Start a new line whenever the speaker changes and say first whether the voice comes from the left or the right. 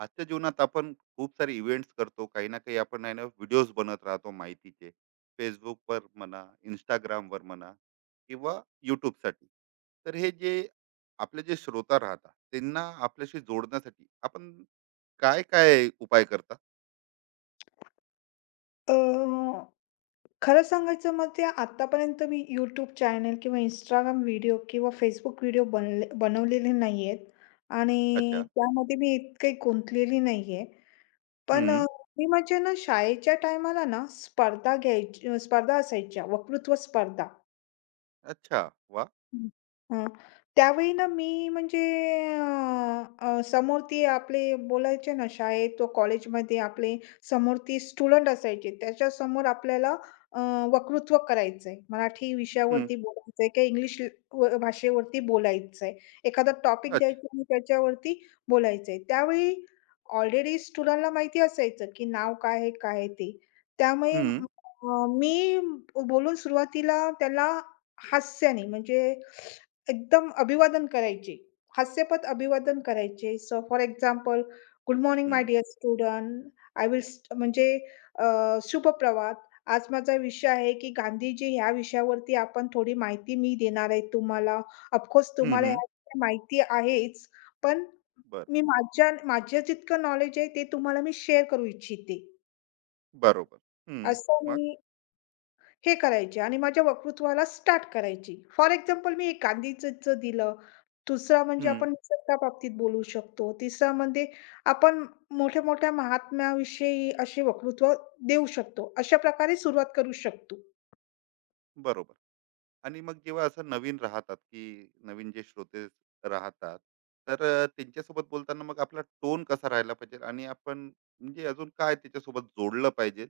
right: आजच्या जीवनात आपण खूप सारे इव्हेंट्स करतो. काही ना काही आपण आहे ना, व्हिडिओज बनत राहतो माहितीचे. फेसबुकवर म्हणा, इंस्टाग्रामवर म्हणा, किंवा यूट्यूबसाठी. तर हे जे आपले जे श्रोता राहतात, त्यांना आपल्याशी जोडण्यासाठी आपण काय काय उपाय करता?
left: अ, खरं सांगायचं मग ते आत्तापर्यंत मी YouTube चॅनल किंवा Instagram व्हिडिओ किंवा Facebook व्हिडिओ बनवलेले नाहीयेत आणि
right: अच्छा.
left: त्यामध्ये मी इतकी गुंतलेली नाहीये. पण
right: हम्म.
left: मी म्हणजे ना शाळेच्या टायमाला ना स्पर्धा असायच्या, वक्तृत्व स्पर्धा.
right: अच्छा, वा.
left: हं. हां. त्यावेळी ना मी म्हणजे अ, अ, समोर ते आपले बोलायचे ना शाळेत तो कॉलेजमध्ये आपले समोर ती स्टुडंट असायचे. त्याच्यासमोर आपल्याला अ, वक्तृत्व करायचंय. मराठी
right: हम्म.
left: विषयावरती बोलायचंय किंवा इंग्लिश व भाषेवरती बोलायचंय. एखादा टॉपिक
right: अच्छा.
left: द्यायचा आणि त्याच्यावरती बोलायचंय. त्यावेळी ऑलरेडी स्टुडंटला माहिती असायचं, की नाव काय आहे, काय आहे ते. त्यामुळे
right: हम्म
left: मी बोलून सुरुवातीला त्याला हास्याने म्हणजे एकदम अभिवादन करायचे. हास्यपद अभिवादन करायचे. So for example, "good morning my
right: hmm,
left: dear student, I will स्ट" म्हणजे अ, "शुभप्रभात. आज माझा विषय आहे की गांधीजी ह्या विषयावरती आपण थोडी माहिती मी देणार आहे तुम्हाला. ऑफकोर्स
right: हम्म
left: तुम्हाला
right: हम्म,
left: ह्या माहिती आहेच, पण
right: बर.
left: मी माझ्या माझ्या जितकं नॉलेज आहे ते तुम्हाला मी शेअर करू इच्छिते."
right: बरोबर. हम्म.
left: असं
right: मग.
left: मी हे करायची आणि माझ्या वक्तृत्वाला स्टार्ट करायची. फॉर एक्झाम्पल मी एक गांधीजींचं दिलं. दुसरा म्हणजे
right: हम्म.
left: आपण निसर्गा बाबतीत बोलू शकतो. तिसरा म्हणजे आपण मोठ्या-मोठ्या महात्म्याविषयी असे वक्तृत्व देऊ शकतो. अशा प्रकारे सुरुवात करू शकतो.
right: बरोबर. आणि मग जेव्हा असं नवीन राहतात, की नवीन जे श्रोते राहतात, तर त्यांच्यासोबत बोलताना मग आपला टोन कसा राहायला पाहिजे आणि आपण म्हणजे अजून काय त्याच्यासोबत जोडलं पाहिजे,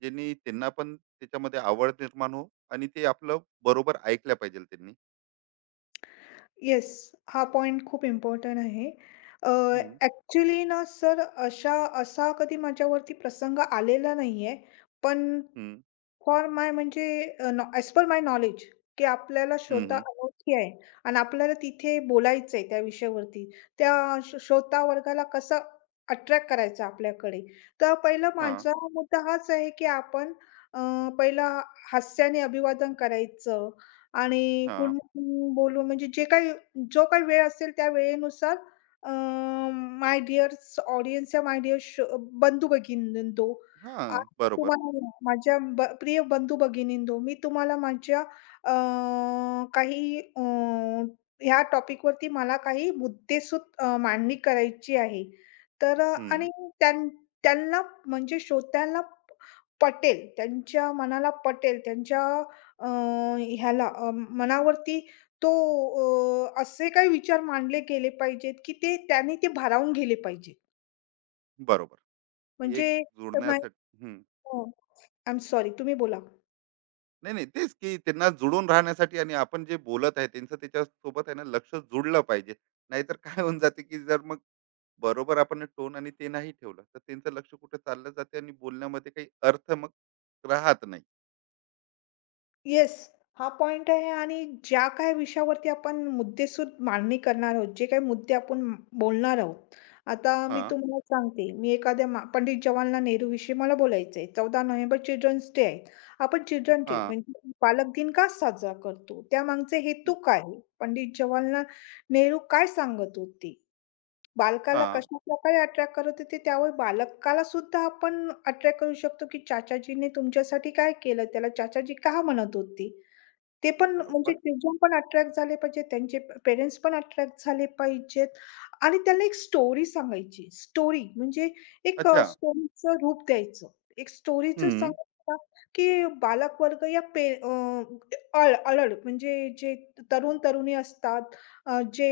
right: ज्यांनी त्यांना पण त्याच्यामध्ये आवड निर्माण हो आणि ते आपलं बरोबर ऐकलं पाहिजे त्यांनी.
left: येस, हा पॉइंट खूप इम्पोर्टंट आहे. अ,
right: हं,
left: ना सर अशा असा कधी माझ्यावरती प्रसंग आलेला नाहीये. पण
right: हं,
left: फॉर माय म्हणजे ॲज पर माय नॉलेज, की आपल्याला
right: हं,
left: श्रोता
right: हं.
left: अनोळखी आहे आणि आपल्याला तिथे बोलायचं आहे त्या विषयावरती. त्या श्रो श्रोता वर्गाला कसं अट्रॅक्ट करायचं आपल्याकडे. तर पहिला
right: हां,
left: माझा मुद्दा हाच आहे, की आपण अ, पहिला हास्याने अभिवादन करायचं आणि गुड
right: हां,
left: मॉर्निंग बोलून म्हणजे जे काही जो काही वेळ असेल त्या वेळेनुसार माय डिअर्स ऑडियन्स या माय डिअर बंधू-भगिनींनो
right: हां.
left: आज मी
right: बरोबर.
left: तुम्हाला माझ्या ब प्रिय बंधू-भगिनींनो, मी तुम्हाला माझ्या अ, काही ह्या टॉपिकवरती मला काही मुद्देसूद मांडणी करायची आहे. तर
right: हं.
left: आणि त्यां त्यांना म्हणजे श्रोत्यांना पटेल, त्यांच्या मनाला पटेल, त्यांच्या अ, मनावरती तो असे काही विचार मांडले गेले पाहिजेत, की ते त्यांनी ते भारावून गेले पाहिजेत.
right: बरोबर. की
left: म्हणजे
right: एक
left: अ, माय
right: जोडण्यासाठी.
left: हो. आय एम सॉरी तुम्ही बोला.
right: नाही, नाही. तेच, की त्यांना जुळून राहण्यासाठी आणि आपण जे बोलत आहे त्यांचं त्याच्यासोबत आहे ना, लक्ष जुळलं पाहिजे. नाहीतर काय होऊन जाते, की जर मग बरोबर आपण टोन आणि ते नाही ठेवलं, तर त्यांचं लक्ष कुठे चाललं जाते आणि बोलण्यामध्ये काही अर्थ मग राहत नाही.
left: येस, हा पॉइंट आहे आणि ज्या काही विषयावरती आपण मुद्देसूद मांडणी करणार आहोत, जे काही मुद्दे आपण बोलणार आहोत. आता मी
right: हां,
left: तुम्हाला सांगते, मी एखाद्या मा पंडित जवाहरलाल नेहरूविषयी मला बोलायचं आहे. 14 नोव्हेंबर चिल्ड्रन्स डे आहे. आपण चिल्ड्रन डे
right: हां,
left: म्हणजे बालक दिन का साजरा करतो? त्यामागचे हेतू काय आहे? पंडित जवाहरलाल नेहरू काय सांगत होते? बालकाला
right: हां.
left: कशाप्रकारे अट्रॅक्ट करत होते? त्यावर बालकाला सुद्धा आपण अट्रॅक्ट करू शकतो, की चाचाजीने तुमच्यासाठी काय केलं? त्याला चाचाजी का म्हणत होते? ते
right: अरे
left: पण म्हणजे
right: बरोबर.
left: चिल्ड्रन पण अट्रॅक्ट झाले पाहिजेत, त्यांचे पेरेंट्स पण अट्रॅक्ट झाले पाहिजेत आणि त्यांना एक स्टोरी सांगायची. स्टोरी म्हणजे एक
right: अच्छा.
left: स्टोरीचं रूप द्यायचं. एक स्टोरीचं
right: हं.
left: सांगितलं ना, की बालकवर्ग या पे अ, अळ अळल म्हणजे जे तरुण-तरुणी असतात, जे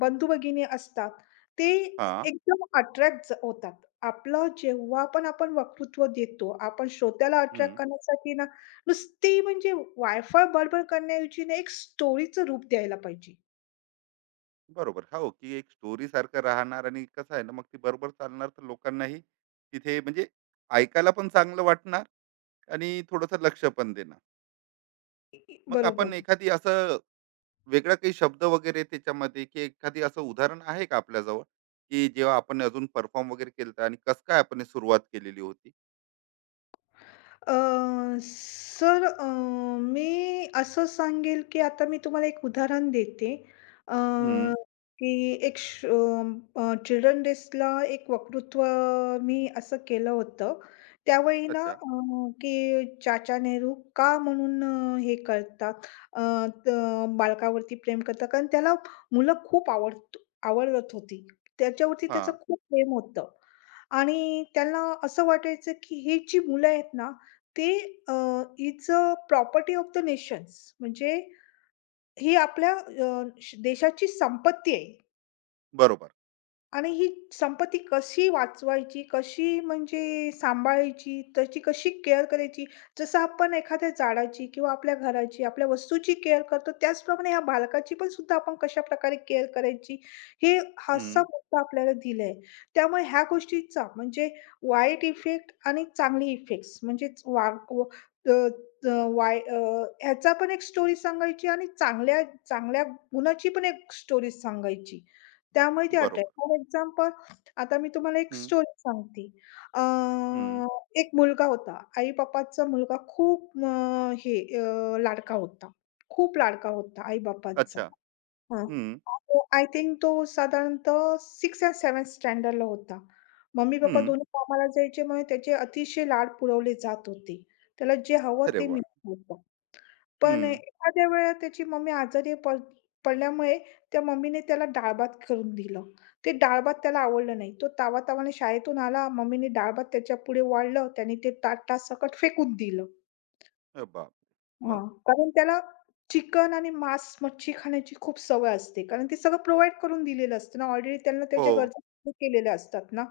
left: बंधू-भगिनी असतात, ते
right: हां.
left: एकदम अट्रॅक्ट होतात. आपलं जेव्हा पण आपण वक्तृत्व देतो, आपण श्रोत्याला अट्रॅक्ट
right: हं.
left: करण्यासाठी ना नुसती म्हणजे वायफळ बडबड करण्याऐवजी ना, एक स्टोरीचं रूप द्यायला पाहिजे.
right: बरोबर. हो, की एक स्टोरीसारखं राहणार आणि कसं आहे ना, मग ती बरोबर चालणार तर लोकांनाही तिथे म्हणजे ऐकायला पण चांगलं वाटणार आणि थोडंसं लक्ष पण देणार. मग
left: बरोबर.
right: आपण एखादी असं वेगळा काही शब्द वगैरे त्याच्यामध्ये, की एखादी असं उदाहरण आहे का आपल्याजवळ, की जेव्हा आपण अजून परफॉर्म वगैरे केलं आणि कस काय आपण हे सुरुवात केलेली होती?
left: अ, सर अ, मी असं सांगेल, की आता मी तुम्हाला एक उदाहरण देते. अ,
right: हम्म.
left: की चिल्ड्रन डेजला एक वक्तृत्व मी असं केलं होतं. त्यावेळी ना
right: अच्छा.
left: की चाचा नेहरू का म्हणून हे करतात अ, तर बालकावरती प्रेम करतात? कारण त्याला मुलं खूप आवडत आवडत होती. त्याच्यावरती
right: हा.
left: त्याचं खूप प्रेम होतं आणि त्यांना असं वाटायचं, की ही जी मुलं आहेत ना, ते uh, is a property of the nations म्हणजे ही आपल्या देशाची संपत्ती आहे.
right: बरोबर.
left: आणि ही संपत्ती कशी वाचवायची, कशी म्हणजे सांभाळायची, त्याची कशी केअर करायची. जसं आपण एखाद्या झाडाची किंवा आपल्या घराची, आपल्या वस्तूची केअर करतो, त्याचप्रमाणे ह्या बालकाची पण सुद्धा आपण कशाप्रकारे केअर करायची, हे हाचा
right: हम्म.
left: मुद्दा आपल्याला दिलाय. त्यामुळे ह्या गोष्टीचा म्हणजे वाईट इफेक्ट आणि चांगली इफेक्ट्स म्हणजेच वा व अ, अ, वाय अ, ह्याचा पण एक स्टोरी सांगायची आणि चांगल्या चांगल्या गुणाची पण एक स्टोरी सांगायची. त्यामुळे ते
right: बरोबर.
left: अट्रॅक्ट फॉर एक्झाम्पल, आता मी तुम्हाला एक
right: हम्म.
left: स्टोरी सांगते. अ,
right: हम्म.
left: एक मुलगा होता. आई-बापाचा मुलगा खूप हे लाडका होता. खूप लाडका होता आई-बापाचा.
right: अच्छा.
left: हां.
right: हम्म.
left: तो आय थिंक तो साधारणतः 6th अँड 7th स्टँडर्डला होता. मम्मी-पप्पा
right: हम्म.
left: दोन्ही कामाला जायचे, म्हणून त्याचे अतिशय लाड पुरवले जात होते. त्याला जे हवं
right: अरे
left: ते
right: वा.
left: मिळत होतं. पण
right: हम्म.
left: एखाद्या वेळेला त्याची मम्मी आजारी पड पडल्यामुळे त्या मम्मीने त्याला डाळ-भात करून दिलं. ते डाळ-भात त्याला आवडलं नाही. तो तावातावाने शाळेतून आला, मम्मीने डाळ-भात त्याच्यापुढे वाढलं, त्याने ते ताटासकट फेकून दिलं.
right: अरे बाप. मग.
left: हां, कारण त्याला चिकन आणि मांस, मच्छी खाण्याची खूप सवय असते. कारण ते सगळं प्रोव्हाईड करून दिलेलं असतं ना, ऑलरेडी त्यांना
right: हो.
left: त्याच्या गरजा पूर्ण केलेल्या असतात ना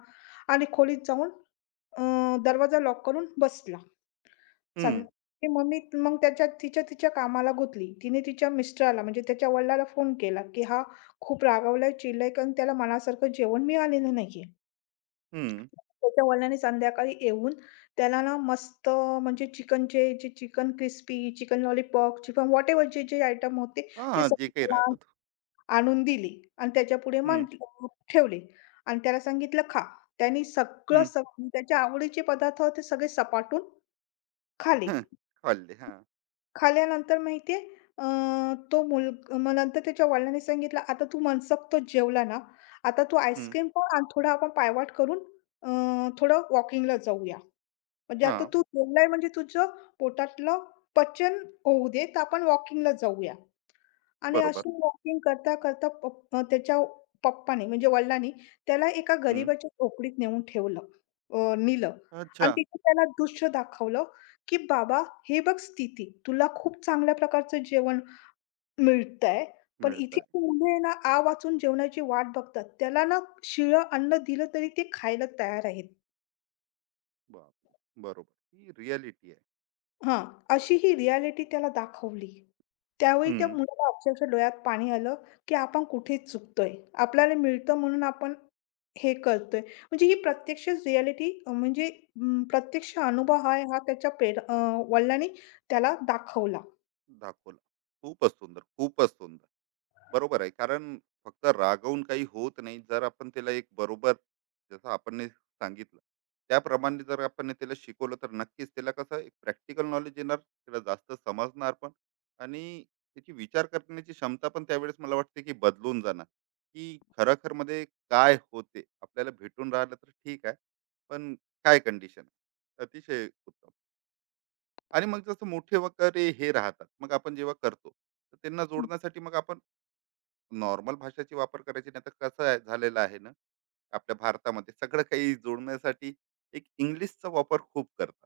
left: आणि खोलीत जाऊन अ, दरवाजा लॉक करून बसला. सं
right: हम्म.
left: ती मम्मी मग तिच्या तिच्या कामाला गुंतली. तिने तिच्या मिस्टराला म्हणजे त्याच्या वडिलाला फोन केला, की हा खूप रागावलाय, चिडलाय कारण त्याला मनासारखं जेवण मिळालेलं नाहीये.
right: हम्म.
left: त्याच्या वडिलांनी संध्याकाळी येऊन त्याला ना मस्त म्हणजे चिकनचे जे chicken crispy, chicken lollipop, chicken whatever जे-जे आयटम होते
right: हा
left: ते
right: हा, जे काही
left: सगळे
right: राहतात.
left: आणून दिली आणि त्याच्यापुढे
right: हम्म.
left: मांडली, हो. ठेवली आणि त्याला सांगितलं खा. त्यानी सगळं
right: हम्म.
left: स म्हणजे त्याच्या आवडीचे पदार्थ होते सगळे सपाटून खाले
right: खाल्ले हा.
left: खाल्ल्यानंतर माहिती आहे तो मुल मग नंतर त्याच्या वडिलांनी सांगितलं, "आता तू मनसोक्त जेवला ना, आता तू
right: हम्म.
left: आईस्क्रीम खा आणि थोडं आपण पायवाट करून अ, थोडं वॉकिंगला जाऊया. म्हणजे
right: हा.
left: आता तू जेवलाय म्हणजे तुझं पोटातलं पचन होऊ दे, तर आपण वॉकिंगला जाऊया." आणि
right: बरोबर.
left: अशी वॉकिंग करता त्याच्या पप्पानी म्हणजे वडिलांनी त्याला एका
right: हम्म.
left: गरिबाच्या झोपडीत नेऊन ठेवलं. नेलं आणि
right: अच्छा.
left: तिथे त्याला दृश्य दाखवलं, की "बाबा, हे बघ स्थिती. तुला खूप चांगल्या प्रकारचं जेवण मिळतंय, पण
right: मिळत.
left: इथे ती मुले ना, आ वाचून जेवणाची वाट बघतात. त्याला ना शिळं अन्न दिलं तरी ते खायला तयार आहेत."
right: बापरे! बरोबर. ही रिॲलिटी आहे.
left: हां, अशी ही रिॲलिटी त्याला दाखवली. त्यावेळी त्या
right: हं.
left: मुलाला अक्षरशः डोळ्यात पाणी आलं, की आपण कुठे चुकतोय. आपल्याला मिळतं म्हणून आपण हे कळतंय. म्हणजे ही प्रत्यक्ष रिअॅलिटी म्हणजे प्रत्यक्ष अनुभव हा हा वडिलांनी त्याला दाखवला.
right: दाखवला. खूपच सुंदर, खूपच सुंदर. बरोबर आहे. कारण फक्त रागवून काही होत नाही. जर आपण त्याला एक बरोबर, जसं आपण ने सांगितलं, त्याप्रमाणे जर आपण ने त्याला शिकवलं, तर नक्कीच त्याला कसं एक प्रॅक्टिकल नॉलेज येणार, त्याला जास्त समजणार पण. आणि त्याची विचार करण्याची क्षमता पण त्यावेळेस मला वाटते की बदलून जाणार, की खरोखरमध्ये काय होते. आपल्याला भेटून राहिलं तर ठीक आहे, पण काय कंडिशन. अतिशय उत्तम. आणि मग जसं मोठे वगैरे हे राहतात, मग आपण जेव्हा करतो, तर त्यांना जोडण्यासाठी मग आपण नॉर्मल भाषेची वापर करायची. नाही तर कसं आहे, झालेलं आहे ना, आपल्या भारतामध्ये सगळं काही जोडण्यासाठी एक इंग्लिशचा वापर खूप करतात.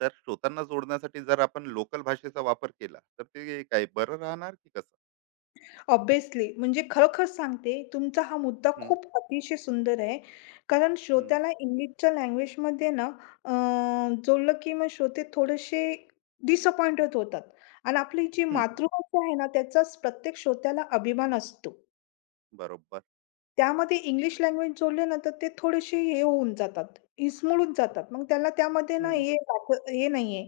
right: तर श्रोतांना जोडण्यासाठी जर आपण लोकल भाषेचा वापर केला तर ते काय बरं राहणार, की कसं?
left: ऑब्व्हियसली म्हणजे खरोखर सांगते तुमचा हा मुद्दा
right: हम्म,
left: खूप अतिशय सुंदर आहे. कारण
right: हम्म,
left: श्रोत्याला इंग्लिशच्या लँग्वेजमध्ये ना अ, जोडलं की मग श्रोते थोडेसे डिसअपॉइंटेड होतात आणि आपली जी
right: हम्म.
left: मातृभाषा आहे ना त्याचाच प्रत्येक श्रोत्याला अभिमान असतो.
right: बरोबर.
left: त्यामध्ये इंग्लिश लँग्वेज जोडले ना, तर ते थोडेसे हे होऊन जातात, इसमळून जातात. मग त्याला त्यामध्ये ना
right: हम्म.
left: हे नाहीये,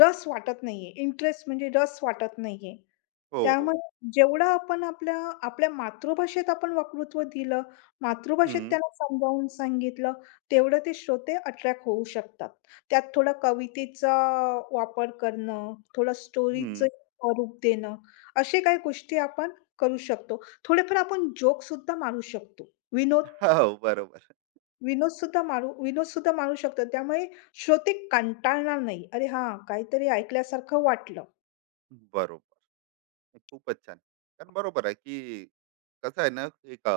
left: रस वाटत नाहीये. इंटरेस्ट म्हणजे रस वाटत नाहीये.
right: हो हो.
left: त्यामुळे जेवढं आपण आपल्या आपल्या मातृभाषेत आपण वक्तृत्व दिलं, मातृभाषेत
right: हम्म,
left: त्यांना समजावून सांगितलं, तेवढं ते श्रोते अट्रॅक्ट होऊ शकतात. त्यात थोडा कवितेचा वापर करणं, थोडं स्टोरीचं
right: हम्म.
left: स्वरूप देणं, अशा काही गोष्टी आपण करू शकतो. थोडेफार आपण जोकसुद्धा मारू शकतो.
right: हो. बरोबर.
left: विनोदसुद्धा मारू शकतो. त्यामुळे श्रोते कंटाळणार नाही. "अरे हां, काहीतरी ऐकल्यासारखं वाटलं."
right: बरोबर. खूपच छान. कारण बरोबर आहे, की कसं आहे ना, एक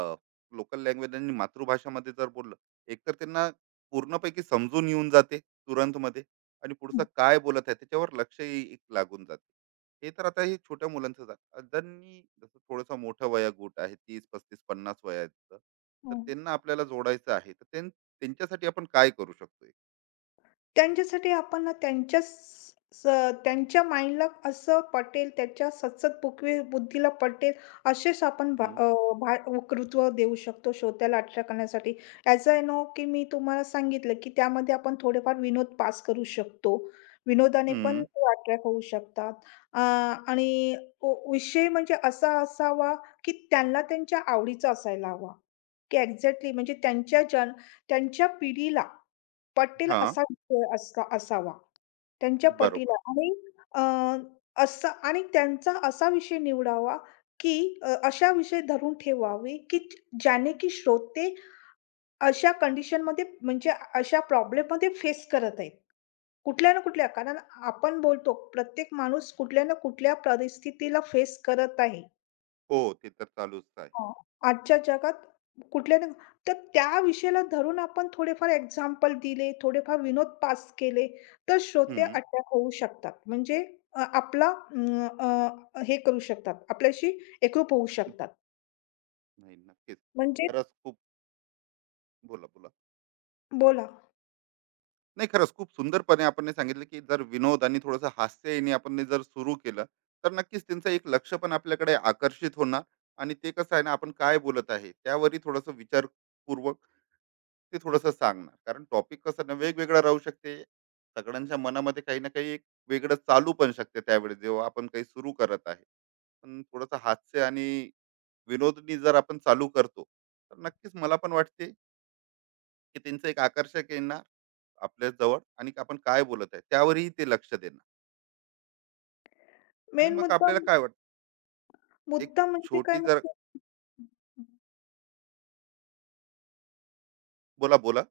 right: लोकल लँग्वेज आणि मातृभाषामध्ये जर बोललं, एकतर त्यांना पूर्णपैकी समजून येऊन जाते तुरंतमध्ये आणि पुढचं
left: हं,
right: काय बोलत आहे त्याच्यावर लक्षही एक लागून जाते. हे तर आता हे छोट्या मुलांचं झालं. ज्यांनी जसं थोडंसं मोठं वयोगट आहे 30, 35, 50 वयाचं, तर
left: हं.
right: त्यांना आपल्याला जोडायचं आहे. तर त्यांच्यासाठी आपण काय करू शकतो?
left: त्यांच्यासाठी आपण ना त्यांच्या स स त्यांच्या माइंडला असं पटेल, त्याच्या सचत बुकवी बुद्धीला पटेल असेच आपण
right: हं,
left: वक्तृत्व देऊ शकतो श्रोत्याला अट्रॅक्ट करण्यासाठी. ॲज आय नो की मी तुम्हाला सांगितलं की त्यामध्ये आपण थोडेफार विनोद पास करू शकतो. विनोदाने पण
right: हं.
left: अट्रॅक्ट होऊ शकतात. अ, आणि विषय म्हणजे असा असावा की त्यांना त्यांच्या आवडीचा असायला हवा, की एक्झॅक्टली म्हणजे त्यांच्या पिढीला पटेल
right: हां,
left: असा असावा. त्यांच्या
right: बरोबर.
left: पटीला आणि अ, असा आणि त्यांचा असा विषय निवडावा, की अशा विषय धरून ठेवावे, की ज्याने की श्रोते अशा कंडिशनमध्ये म्हणजे अशा प्रॉब्लेममध्ये फेस करत आहेत. कुठल्या ना कुठल्या कारण आपण बोलतो प्रत्येक माणूस कुठल्या ना कुठल्या परिस्थितीला फेस करत आहे.
right: हो, ते तर चालूच आहे.
left: हां. आजच्या जगात कुठल्या ना तर त्या विषयाला धरून आपण थोडेफार एक्झाम्पल दिले, थोडेफार विनोद पास केले, तर श्रोते
right: हं.
left: अटॅक होऊ शकतात. म्हणजे आपला हे करू शकतात, आपल्याशी एकरूप होऊ शकतात.
right: नाही नक्कीच.
left: म्हणजे
right: खरंच खूप. बोला, बोला.
left: बोला.
right: नाही, खरंच खूप सुंदरपणे आपण हे सांगितलं, की जर विनोद आणि थोडंसं हास्य याने आपण हे जर सुरू केलं, तर नक्कीच त्यांचं एक लक्ष पण आपल्याकडे आकर्षित होणार आणि ते कसं आहे ना, आपण काय बोलत आहे, त्यावरही थोडंसं विचारपूर्वक ते थोडंसं सांगणार. कारण टॉपिक कसं ना वेगवेगळा राहू शकते. सगळ्यांच्या मनामध्ये काही ना काही एक वेगळं चालू पण शकते त्यावेळेस, जेव्हा आपण काही सुरू करत आहे. पण थोडंसं हास्य आणि विनोदनी जर आपण चालू करतो, तर नक्कीच मला पण वाटते, की त्यांचं एक आकर्षक आहे ना आपल्या जवळ आणि आपण काय बोलत आहे त्यावरही ते लक्ष देणं. आणि
left: मेन
right: मग
left: मुद्दा
right: आपल्याला काय वाटतं, एक
left: मुद्दा म्हणजे काय
right: छोटी जर.
left: माहिती
right: बोला, बोला.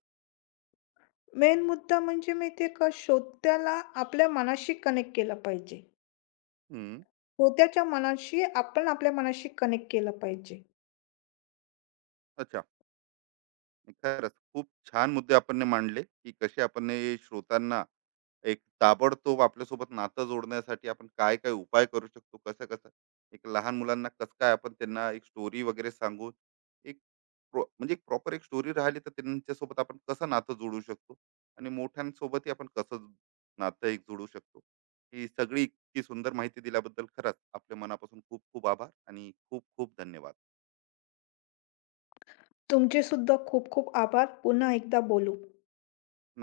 left: मेन मुद्दा म्हणजे माहिती का? श्रोत्याला आपल्या मनाशी कनेक्ट केलं पाहिजे.
right: हम्म.
left: श्रोत्याच्या मनाशी आपण आपल्या मनाशी कनेक्ट केलं पाहिजे.
right: अच्छा. खरंच खूप छान मुद्दे आपण ने मांडले, की कसे आपण ने श्रोतांना एक ताबडतोब आपल्यासोबत नातं जोडण्यासाठी आपण काय काय उपाय करू शकतो, कसं कसं एक लहान मुलांना कसं काय आपण त्यांना एक स्टोरी वगैरे सांगून, एक म्हणजे एक प्रॉपर एक स्टोरी राहिली तर त्यांच्यासोबत आपण कसं नातं जोडू शकतो आणि मोठ्यांसोबतही आपण कसं नातं एक जोडू शकतो. ही सगळी इतकी सुंदर माहिती दिल्याबद्दल खरंच आपल्या मनापासून खूप खूप आभार आणि खूप खूप धन्यवाद.
left: तुमचे सुद्धा खूप खूप आभार. पुन्हा एकदा बोलू.